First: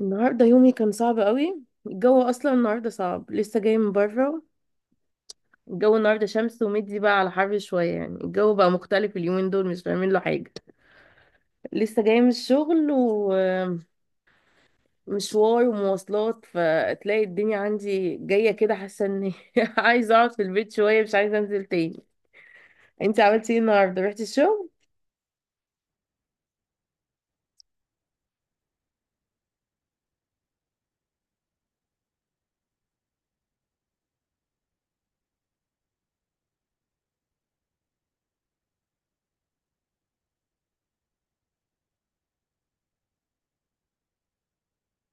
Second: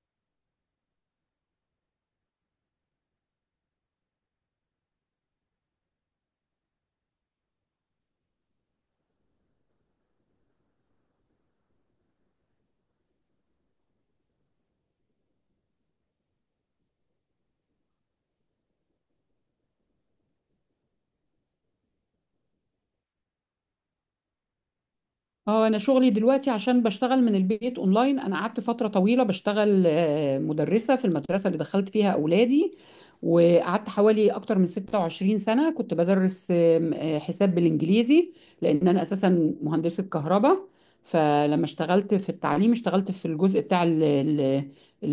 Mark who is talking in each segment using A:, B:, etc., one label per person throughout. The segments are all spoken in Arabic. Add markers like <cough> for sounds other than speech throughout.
A: النهارده يومي كان صعب قوي. الجو اصلا النهارده صعب، لسه جاي من بره. الجو النهارده شمس ومدي بقى على حر شويه، يعني الجو بقى مختلف اليومين دول، مش فاهمين له حاجه. لسه جاي من الشغل ومشوار ومواصلات، فتلاقي الدنيا عندي جايه كده، حاسه اني <laughs> عايزه اقعد في البيت شويه، مش عايزه انزل تاني. انت عملتي ايه النهارده؟ رحتي الشغل؟
B: اه انا شغلي دلوقتي عشان بشتغل من البيت اونلاين. انا قعدت فتره طويله بشتغل مدرسه في المدرسه اللي دخلت فيها اولادي، وقعدت حوالي اكتر من 26 سنه كنت بدرس آم، آه، حساب بالانجليزي، لان انا اساسا مهندسه كهرباء. فلما اشتغلت في التعليم اشتغلت في الجزء بتاع ال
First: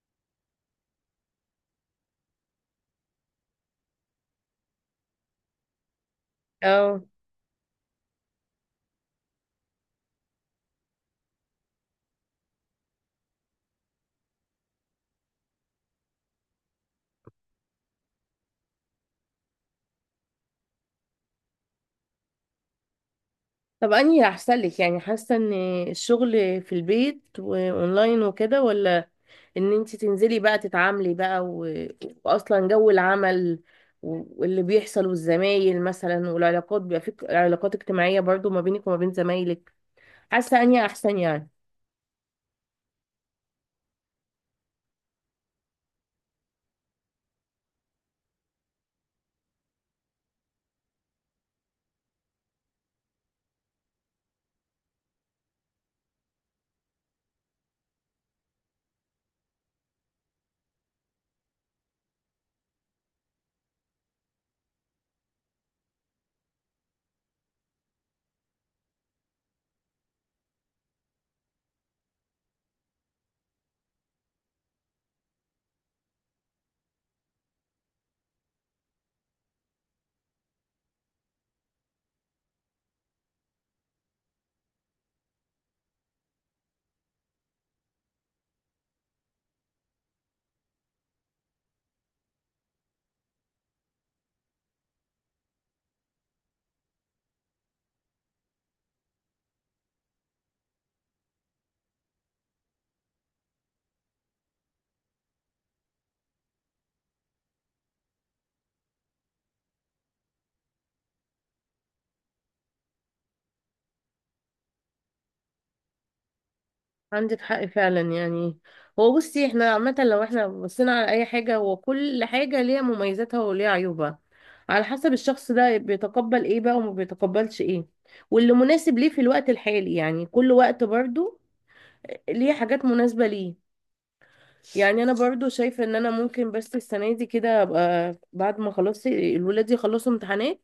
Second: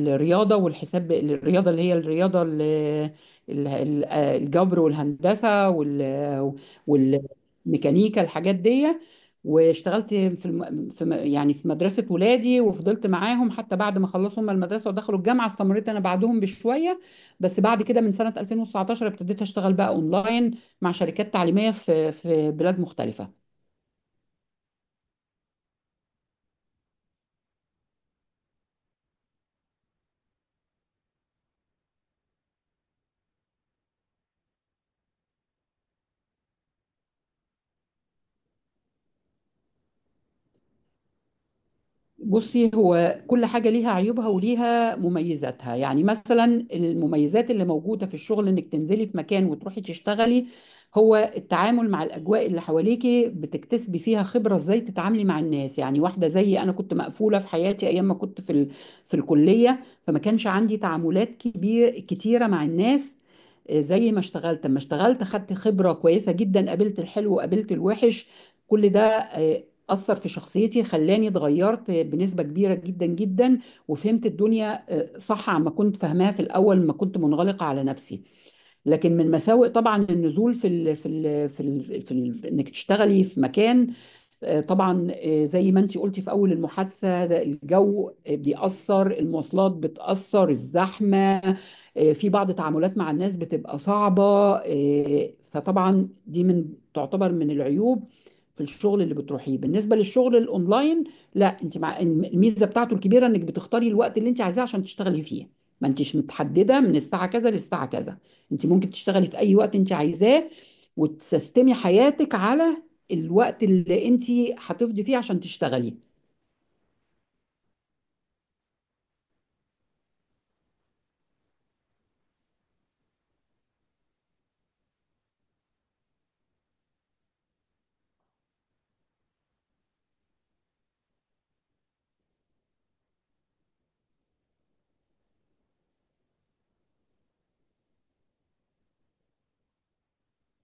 B: الرياضه والحساب، الرياضه اللي هي الرياضه الجبر والهندسه
A: اه.
B: والميكانيكا، الحاجات دي. واشتغلت في الم... في م- يعني في مدرسة ولادي، وفضلت معاهم حتى بعد ما خلصوا هم المدرسة ودخلوا الجامعة، استمريت أنا بعدهم بشوية. بس بعد كده من سنة 2019 ابتديت أشتغل بقى أونلاين مع شركات تعليمية في بلاد مختلفة.
A: طب انهي احسن لك؟ يعني حاسه ان الشغل في البيت واونلاين وكده، ولا ان انت تنزلي بقى تتعاملي بقى و... واصلا جو العمل واللي بيحصل والزمايل مثلا، والعلاقات بيبقى في علاقات اجتماعية برضو ما بينك وما بين زمايلك، حاسة اني احسن يعني.
B: بصي، هو كل حاجة ليها عيوبها وليها مميزاتها. يعني مثلا المميزات اللي موجودة في الشغل انك تنزلي في مكان وتروحي تشتغلي، هو التعامل مع الأجواء اللي حواليكي، بتكتسبي فيها خبرة ازاي تتعاملي مع الناس. يعني واحدة زيي أنا كنت مقفولة في حياتي أيام ما كنت في الكلية، فما كانش عندي تعاملات كبير كتيرة مع الناس. زي ما اشتغلت، اما اشتغلت خدت خبرة كويسة جدا، قابلت الحلو وقابلت الوحش. كل ده أثر في شخصيتي، خلاني اتغيرت بنسبة كبيرة جدا جدا. وفهمت الدنيا صح عما كنت فاهماها في الأول ما كنت منغلقة على نفسي. لكن من مساوئ طبعا النزول في ال إنك تشتغلي في مكان، طبعا زي ما انت قلتي في اول المحادثه، ده الجو بيأثر، المواصلات بتأثر، الزحمه، في بعض تعاملات مع الناس بتبقى صعبه. فطبعا دي من تعتبر من العيوب في الشغل اللي بتروحيه. بالنسبه للشغل الاونلاين، لا، انت مع الميزه بتاعته الكبيره انك بتختاري الوقت اللي انت عايزاه عشان تشتغلي فيه، ما انتش متحدده من الساعه كذا للساعه كذا، انت ممكن تشتغلي في اي وقت انت عايزاه، وتسيستمي حياتك على الوقت اللي انت هتفضي فيه عشان تشتغلي.
A: عندك حق فعلا يعني. هو بصي، احنا عامة لو احنا بصينا على اي حاجة، هو كل حاجة ليها مميزاتها وليها عيوبها، على حسب الشخص ده بيتقبل ايه بقى وما بيتقبلش ايه، واللي مناسب ليه في الوقت الحالي. يعني كل وقت برضو ليه حاجات مناسبة ليه. يعني انا برضو شايفه ان انا ممكن بس السنه دي كده ابقى، بعد ما خلاص الولاد يخلصوا امتحانات،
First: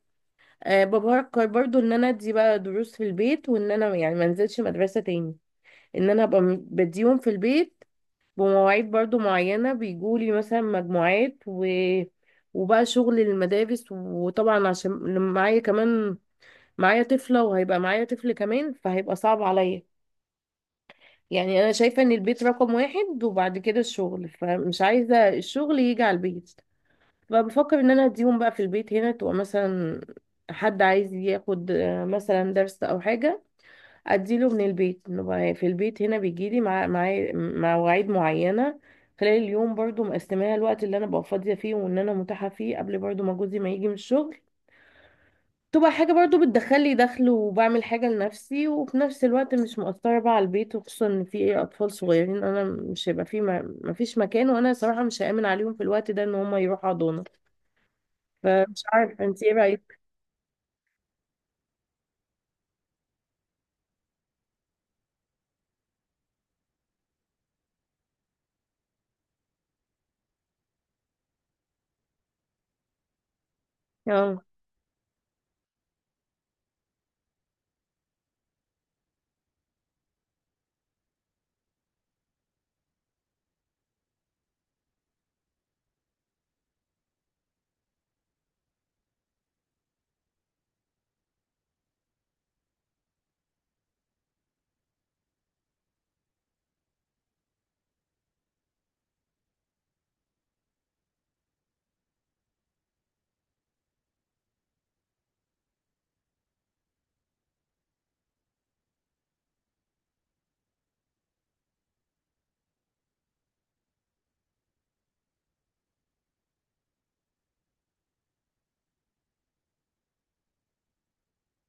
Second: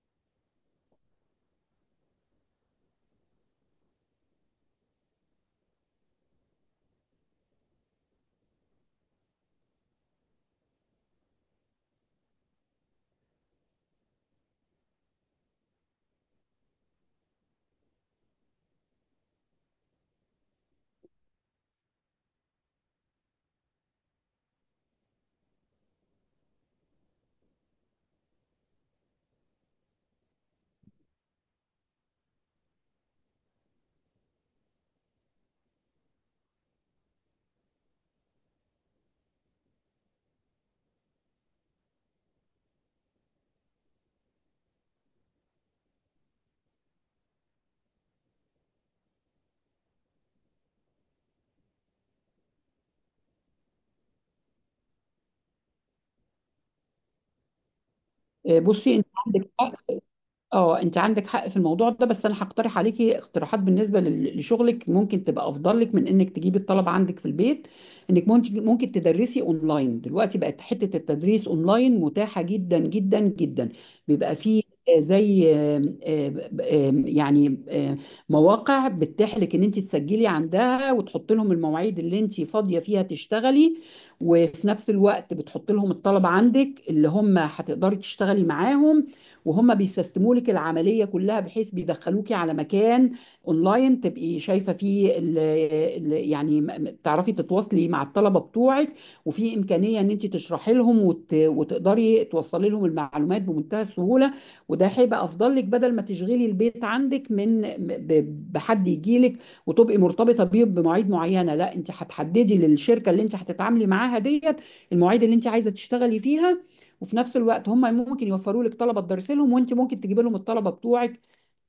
A: أه، بفكر برضو ان انا ادي بقى دروس في البيت، وان انا يعني ما انزلش مدرسه تاني. ان انا ابقى بديهم في البيت بمواعيد برضو معينه، بيجولي مثلا مجموعات و... وبقى شغل المدارس. وطبعا عشان لما معايا كمان، معايا طفله وهيبقى معايا طفل كمان، فهيبقى صعب عليا. يعني انا شايفه ان البيت رقم واحد وبعد كده الشغل، فمش عايزه الشغل يجي على البيت. فبفكر ان انا اديهم بقى في البيت هنا. تبقى مثلا حد عايز ياخد مثلا درس او حاجه، اديله من البيت، نبقى في البيت هنا، بيجيلي مع مواعيد معينه خلال اليوم، برضو مقسماها الوقت اللي انا ببقى فاضيه فيه وان انا متاحه فيه، قبل برضو ما جوزي ما يجي من الشغل. تبقى حاجه برضو بتدخل لي دخل وبعمل حاجه لنفسي، وفي نفس الوقت مش مؤثره بقى على البيت. وخصوصا ان في ايه اطفال صغيرين، انا مش هيبقى في، ما فيش مكان، وانا صراحه مش هامن عليهم في الوقت ده ان هم يروحوا حضانه. فمش
B: بصي، انت
A: عارفة انت
B: عندك
A: ايه
B: حق.
A: رأيك.
B: اه انت عندك حق في الموضوع ده، بس انا هقترح عليكي اقتراحات بالنسبه لشغلك، ممكن تبقى افضل لك من انك تجيبي الطلبه عندك في البيت. انك ممكن تدرسي اونلاين، دلوقتي بقت حته التدريس اونلاين متاحه جدا جدا جدا. بيبقى
A: اه.
B: فيه آه، زي آم، آم، آم، يعني آم، مواقع بتتيح لك ان انت تسجلي عندها وتحط لهم المواعيد اللي انت فاضيه فيها تشتغلي، وفي نفس الوقت بتحط لهم الطلبه عندك اللي هم هتقدري تشتغلي معاهم، وهم بيسيستموا لك العمليه كلها، بحيث بيدخلوكي على مكان اونلاين تبقي شايفه فيه ال يعني تعرفي تتواصلي مع الطلبه بتوعك، وفي امكانيه ان انت تشرحي لهم وتقدري توصلي لهم المعلومات بمنتهى السهوله. وده هيبقى افضل لك بدل ما تشغلي البيت عندك من بحد يجي لك وتبقي مرتبطه بيه بمواعيد معينه. لا، انت هتحددي للشركه اللي انت هتتعاملي معاها ديت المواعيد اللي انت عايزه تشتغلي فيها، وفي نفس الوقت هم ممكن يوفروا لك طلبه تدرسي لهم، وانت ممكن تجيبي لهم الطلبه بتوعك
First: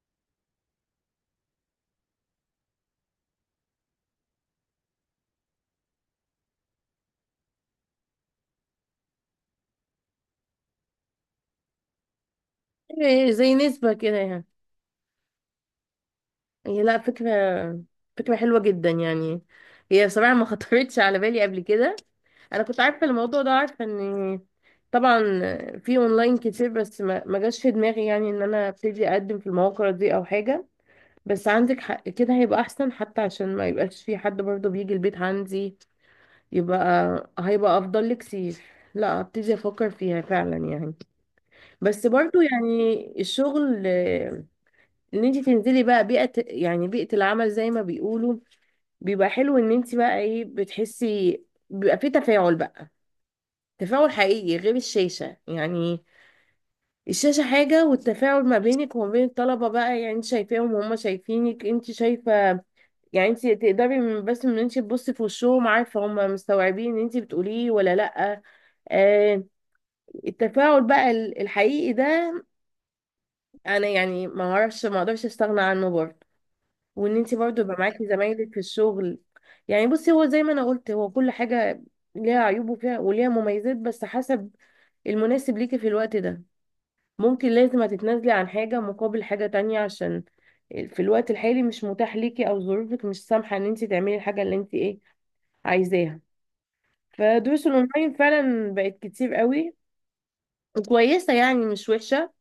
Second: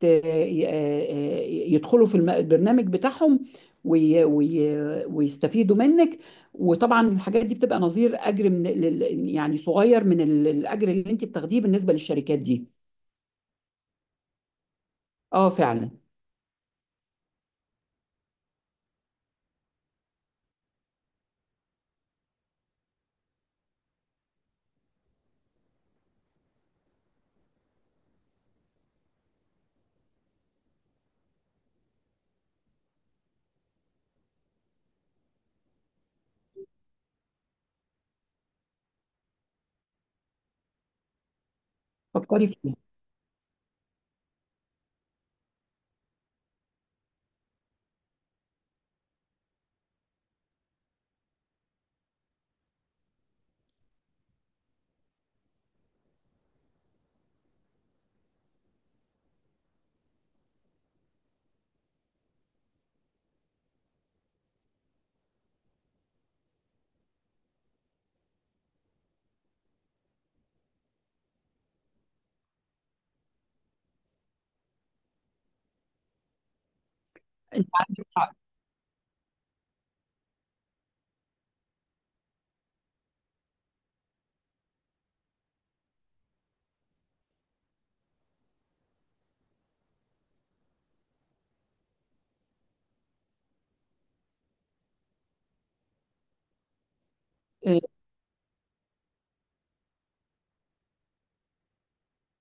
B: ت- ي- آه، يدخلوا في البرنامج بتاعهم وي وي ويستفيدوا منك. وطبعا الحاجات دي بتبقى نظير اجر يعني صغير من الاجر اللي انت بتاخديه بالنسبه للشركات دي.
A: إيه زي نسبة كده يعني؟
B: اه فعلا،
A: هي لا، فكرة، فكرة حلوة جدا يعني. هي بصراحة ما خطرتش على بالي قبل كده. انا كنت عارفة الموضوع ده، عارفة ان طبعا في اونلاين كتير، بس ما جاش في دماغي يعني ان انا ابتدي اقدم في المواقع دي او حاجة. بس عندك حق، كده هيبقى احسن حتى، عشان ما يبقاش في حد برضه بيجي البيت عندي. يبقى هيبقى افضل لك كتير. لا، ابتدي افكر فيها فعلا يعني. بس برضو
B: فكري فيها.
A: يعني الشغل، ان انت تنزلي بقى بيئة، يعني بيئة العمل زي ما بيقولوا، بيبقى حلو ان انت بقى ايه، بتحسي بيبقى في تفاعل بقى، تفاعل حقيقي غير الشاشة يعني. الشاشة حاجة، والتفاعل ما بينك وما بين الطلبة بقى، يعني انت شايفاهم وهم شايفينك، انت شايفة يعني. انت تقدري من بس من انت تبصي في وشهم، عارفة هم مستوعبين ان انت بتقوليه ولا لأ. آه، التفاعل بقى الحقيقي ده، انا يعني ما اعرفش ما اقدرش استغنى عنه برضه. وان انت برضه
B: انت
A: يبقى
B: عندك
A: معاكي
B: حق.
A: زمايلك في الشغل. يعني بصي، هو زي ما انا قلت، هو كل حاجه ليها عيوب وفيها وليها مميزات، بس حسب المناسب ليكي في الوقت ده. ممكن لازم هتتنازلي عن حاجه مقابل حاجه تانية، عشان في الوقت الحالي مش متاح ليكي، او ظروفك مش سامحه ان انت تعملي الحاجه اللي انت ايه عايزاها. فدروس
B: آه،
A: الاونلاين فعلا بقت كتير قوي وكويسه يعني، مش وحشه.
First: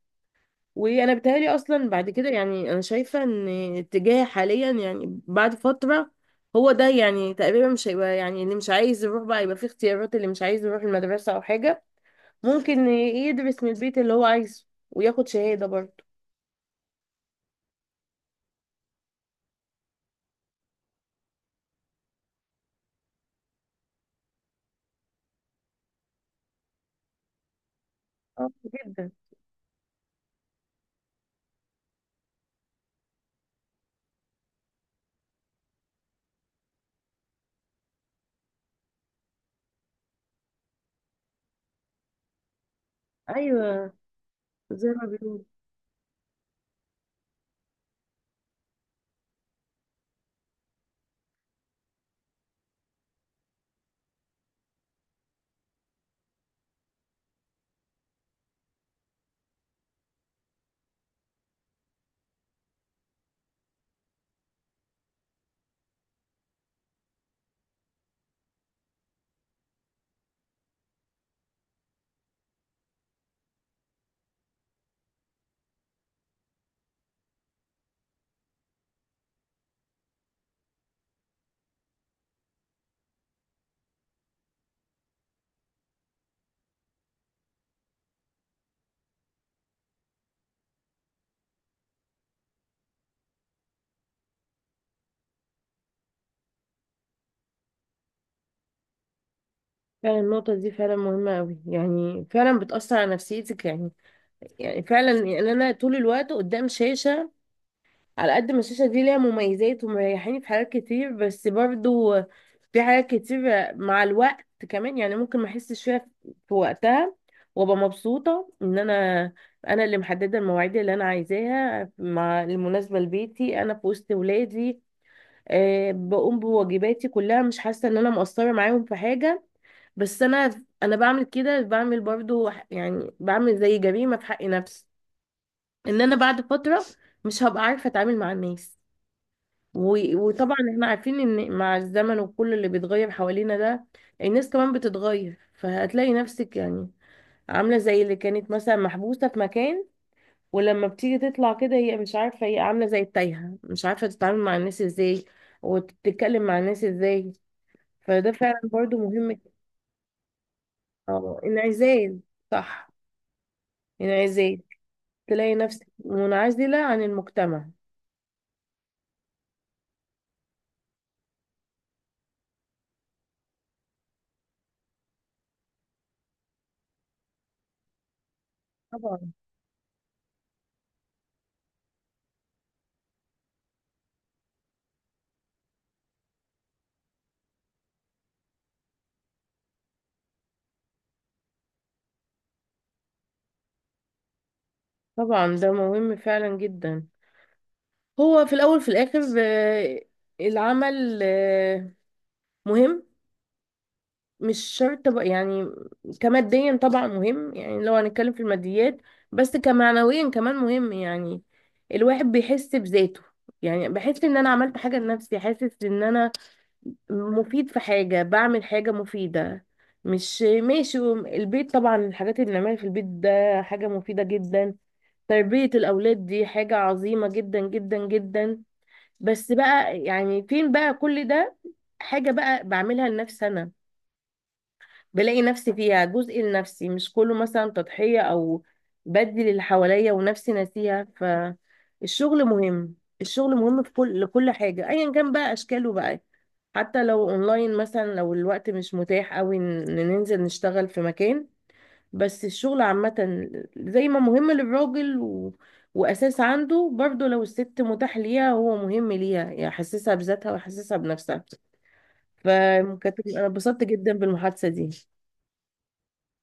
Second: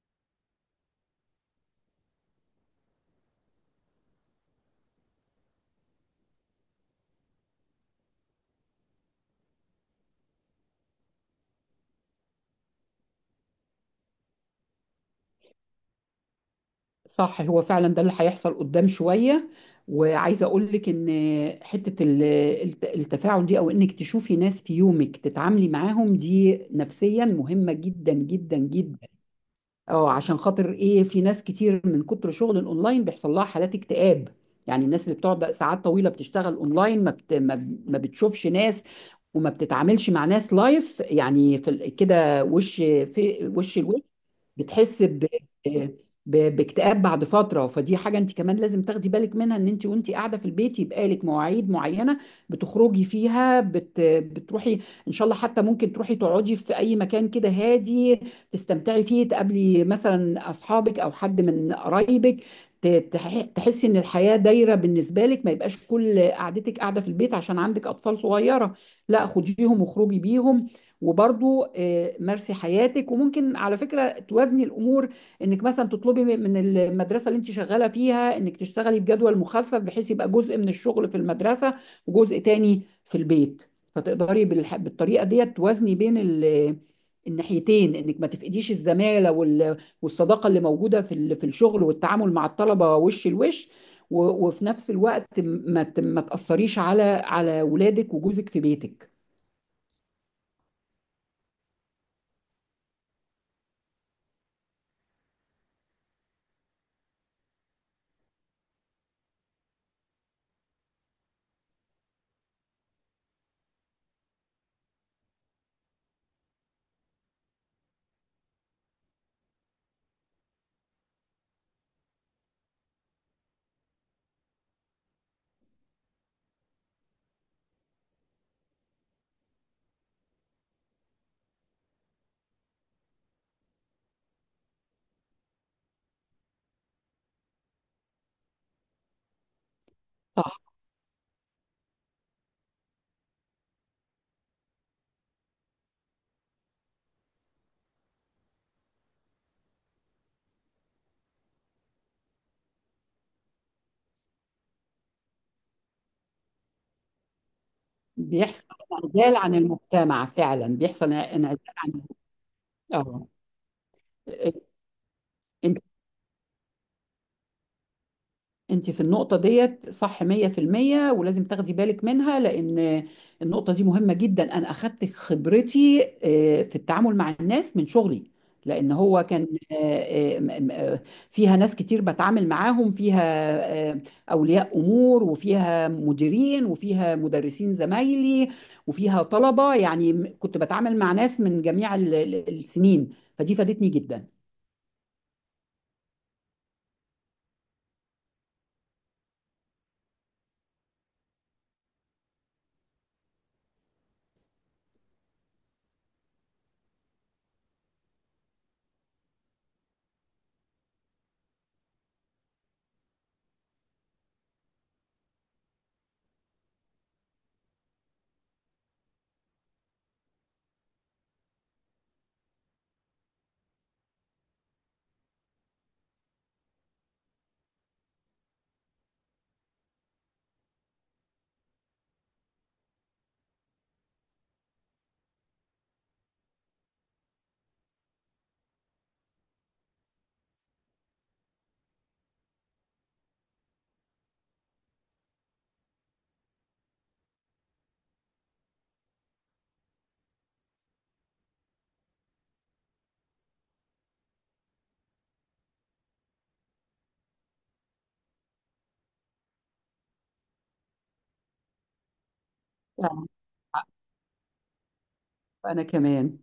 A: وانا بتهيألي اصلا بعد كده يعني، انا شايفه ان اتجاه حاليا يعني بعد فتره هو ده يعني تقريبا. مش هيبقى يعني اللي مش عايز يروح بقى، يبقى في اختيارات اللي مش عايز يروح المدرسه او حاجه، ممكن يدرس من البيت اللي هو عايزه وياخد شهاده برضه.
B: صح، هو فعلا ده اللي هيحصل قدام شوية. وعايزة أقول لك إن حتة التفاعل دي، أو إنك تشوفي ناس في يومك تتعاملي معاهم، دي نفسيا مهمة جدا
A: اه،
B: جدا جدا.
A: جدا.
B: اه عشان خاطر ايه، في ناس كتير من كتر شغل الاونلاين بيحصل لها حالات اكتئاب. يعني الناس اللي بتقعد ساعات طويله بتشتغل اونلاين ما بت... ما ما بتشوفش ناس، وما بتتعاملش مع ناس لايف، يعني في كده وش في وش،
A: ايوه.
B: الوش،
A: زي
B: بتحس
A: ما
B: ب...
A: بيقولوا.
B: ب... باكتئاب بعد فتره. فدي حاجه انت كمان لازم تاخدي بالك منها، ان انت وانت قاعده في البيت يبقى لك مواعيد معينه بتخرجي فيها، بتروحي ان شاء الله، حتى ممكن تروحي تقعدي في اي مكان كده هادي، تستمتعي فيه، تقابلي مثلا اصحابك او حد من قرايبك، ت- تحسي ان الحياه دايره بالنسبه لك، ما يبقاش كل قعدتك قاعده في البيت عشان عندك اطفال صغيره. لا، خديهم وخرجي بيهم، وبرضو مارسي حياتك. وممكن على فكره توازني الامور، انك مثلا تطلبي من المدرسه اللي انت شغاله فيها انك تشتغلي بجدول مخفف، بحيث يبقى جزء من الشغل في المدرسه وجزء تاني في البيت. فتقدري بالطريقه ديت توازني بين الناحيتين، انك ما تفقديش الزماله والصداقه اللي موجوده في في الشغل والتعامل مع الطلبه وش لوش، وفي نفس الوقت ما تاثريش على ولادك وجوزك في بيتك.
A: فعلا النقطة دي فعلا مهمة أوي يعني، فعلا بتأثر على نفسيتك يعني. يعني فعلا يعني أنا طول الوقت قدام شاشة، على قد ما الشاشة دي ليها مميزات ومريحاني في حاجات كتير، بس برضو في حاجات كتير مع الوقت كمان يعني، ممكن ما احسش فيها في وقتها. وابقى مبسوطة ان انا، انا اللي محددة المواعيد اللي انا عايزاها، مع المناسبة لبيتي، انا في وسط ولادي، أه، بقوم بواجباتي كلها مش حاسة ان انا مقصرة معاهم في حاجة. بس انا بعمل كده، بعمل برضو يعني بعمل زي جريمة في حق نفسي، ان انا بعد فترة مش هبقى عارفة اتعامل مع الناس. وطبعا
B: صح.
A: احنا عارفين ان مع الزمن وكل اللي بيتغير حوالينا ده، الناس كمان بتتغير. فهتلاقي نفسك يعني عاملة زي اللي كانت مثلا محبوسة في مكان، ولما بتيجي تطلع كده هي مش عارفة، هي عاملة زي التايهة، مش عارفة تتعامل مع الناس ازاي وتتكلم مع الناس ازاي. فده فعلا
B: بيحصل
A: برضو مهم.
B: انعزال عن المجتمع، فعلا بيحصل
A: اه،
B: انعزال عن.
A: انعزال. صح،
B: اه
A: انعزال، تلاقي
B: انت
A: نفسك منعزلة عن المجتمع.
B: انت في النقطة ديت صح 100%، ولازم تاخدي بالك منها، لأن النقطة دي مهمة جدا. أنا أخدت خبرتي في التعامل مع الناس من شغلي، لأن هو
A: طبعا.
B: كان آه، آه، م- م- آه، فيها ناس كتير بتعامل معاهم فيها، آه، أولياء أمور، وفيها مديرين، وفيها مدرسين زمايلي، وفيها طلبة، يعني كنت بتعامل مع ناس من جميع السنين، فدي فادتني جدا.
A: طبعا ده مهم فعلا جدا. هو في الأول في الآخر، العمل، مهم. مش شرط بقى يعني كماديا، طبعا مهم يعني لو هنتكلم في الماديات، بس كمعنويا كمان مهم يعني. الواحد بيحس بذاته، يعني بحس ان انا عملت حاجة لنفسي، حاسس ان انا مفيد في حاجة، بعمل حاجة مفيدة، مش ماشي البيت. طبعا الحاجات اللي بنعملها في البيت ده حاجة مفيدة جدا، تربية الأولاد دي حاجة عظيمة جدا جدا جدا. بس بقى يعني فين بقى كل ده، حاجة بقى بعملها لنفسي أنا، بلاقي نفسي فيها، جزء لنفسي مش كله مثلا تضحية، أو بدي اللي حواليا ونفسي ناسيها. فالشغل مهم، الشغل مهم في كل، لكل حاجة أيا كان بقى أشكاله بقى. حتى لو أونلاين مثلا، لو الوقت مش متاح أوي إن ننزل نشتغل في مكان. بس الشغل عامة زي ما مهم للراجل و... وأساس عنده، برضه لو الست متاح ليها هو مهم ليها، يحسسها بذاتها ويحسسها بنفسها. فكانت
B: آه،
A: أنا اتبسطت جدا بالمحادثة دي.
B: أنا كمان.